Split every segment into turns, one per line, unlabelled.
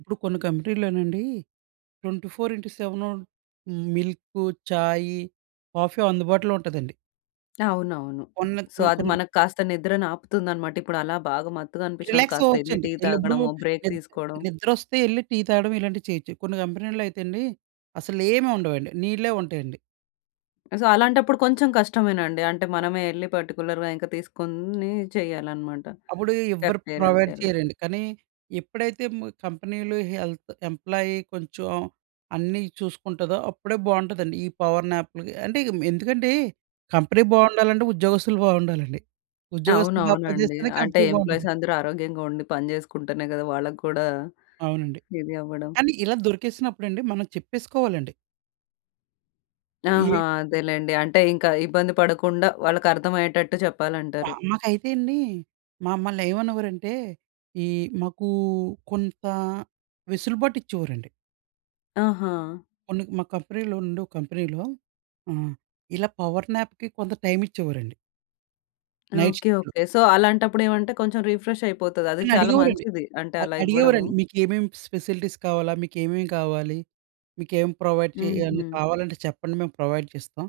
ఇప్పుడు కొన్ని కంపెనీల్లోనండి twenty four into seven milk, చాయి, కాఫీ అందుబాటులో ఉంటదండి.
అవునవును.
కొన్న
సో
మ
అది
కొన్
మనకి కాస్త నిద్రని ఆపుతుందన్నమాట. ఇప్పుడు అలా బాగా మత్తుగా అనిపిచ్చినప్పుడు
రిలాక్స్
కాస్త యెళ్ళి
అవ్వచ్చండి.
టీ
ఈళ్ళిప్పుడూ
తాగడమో బ్రేక్
నిద్
తీసుకోవడం.
నిద్రొస్తే యెళ్ళి టీ తాగడం ఇలాంటివి చేయొచ్చు. కొన్ని కంపెనీ‌ల్లో అయితే అండి, అసలు ఏమి ఉండవండి. నీళ్ళే ఉంటాయండి.
సో అలాంటప్పుడు కొంచెం కష్టమేనండి. అంటే మనమే యెళ్లి పర్టిక్యులర్‌గా ఇంక తీసుకొని చేయాలన్నమాట.
అప్పుడు ఎవ్వరు
కెఫ్టీరియా
ప్రొవైడ్
[unintelligible]
చెయ్యరండి. కానీ ఎప్పుడైతే మ్ కంపెనీలు హెల్త్ ఎంప్లాయి కొంచెం అన్నీ చూసుకుంటదో అప్పుడే బావుంటదండి. ఈ పవర్ నాప్‌లు అంటే ఎందుకంటే కంపెనీ బావుండాలంటే ఉద్యోగస్తులు బావుండాలండి. ఉద్యోగస్తులు బా పని
అవునవునండి.
చేస్తేనే
అంటే
కంపెనీ
ఎంప్లాయీస్
బావుంటది.
అందరూ ఆరోగ్యంగా ఉండి పని జేసుకుంటేనే గదా! వాళ్ళకి గూడా,
అవునండి.
ఇది అవ్వడం.
కానీ ఇలా దొరికేసినప్పుడండి, మనం చెప్పేసుకోవాలండి.
ఆహా!
యే
అదేలెండి. అంటే ఇంకా ఇబ్బంది పడకుండా వాళ్ళకర్థమయ్యేటట్టు చెప్పాలంటారు.
మాకైతే అండి మమ్మల్ని ఏమనేవారంటే? ఈ మాకు కొంత వెసులుబాటు ఇచ్చేవారండి.
ఆహా!
కొన్ని మా కంపెనీలో ఉండే ఒక కంపెనీలో ఆహ్, ఇలా పవర్‌నాప్‌కి కొంత టైమ్ ఇచ్చేవారండి. Night
okay.
షిఫ్ట్‌లో.
ఓకే. సో అలాంటప్పుడేమంటే కొంచెం రీఫ్రెష్ అయిపోతది. అది చాలా
నన్నడిగేవోరండి.
మంచిది. అంటే
అ
అలా ఇవ్వడము.
అడిగేవోరండి. మీకు ఏమేం స్ ఫెసిలిటీస్ కావాలా? మీకు ఏమేమి కావాలి? మీకేం ప్రొవైడ్ చేయాలి. ఏమన్నా
హుహు.
కావాలంటే చెప్పండి మేము ప్రొవైడ్ చేస్తాం.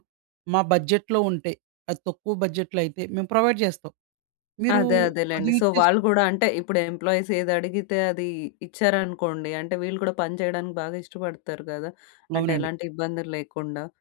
మా బడ్జెట్‌లో ఉంటే అది తక్కువ బడ్జెట్‌లో అయితే మేము ప్రొవైడ్ జేస్తాం. మీరు
అదే
అది
అదేలెండి. సో
యూజ్
వాళ్ళు
చేసుకొ
కూడా అంటే ఇప్పుడు ఎంప్లాయీస్ ఏదడిగితే అది ఇచ్చారనుకోండి, అంటే వీళ్ళు కూడా పని చేయడానికి బాగా ఇష్టపడతారు గదా! అంటే
అవునండి.
ఎలాంటి ఇబ్బందుల్లేకుండా.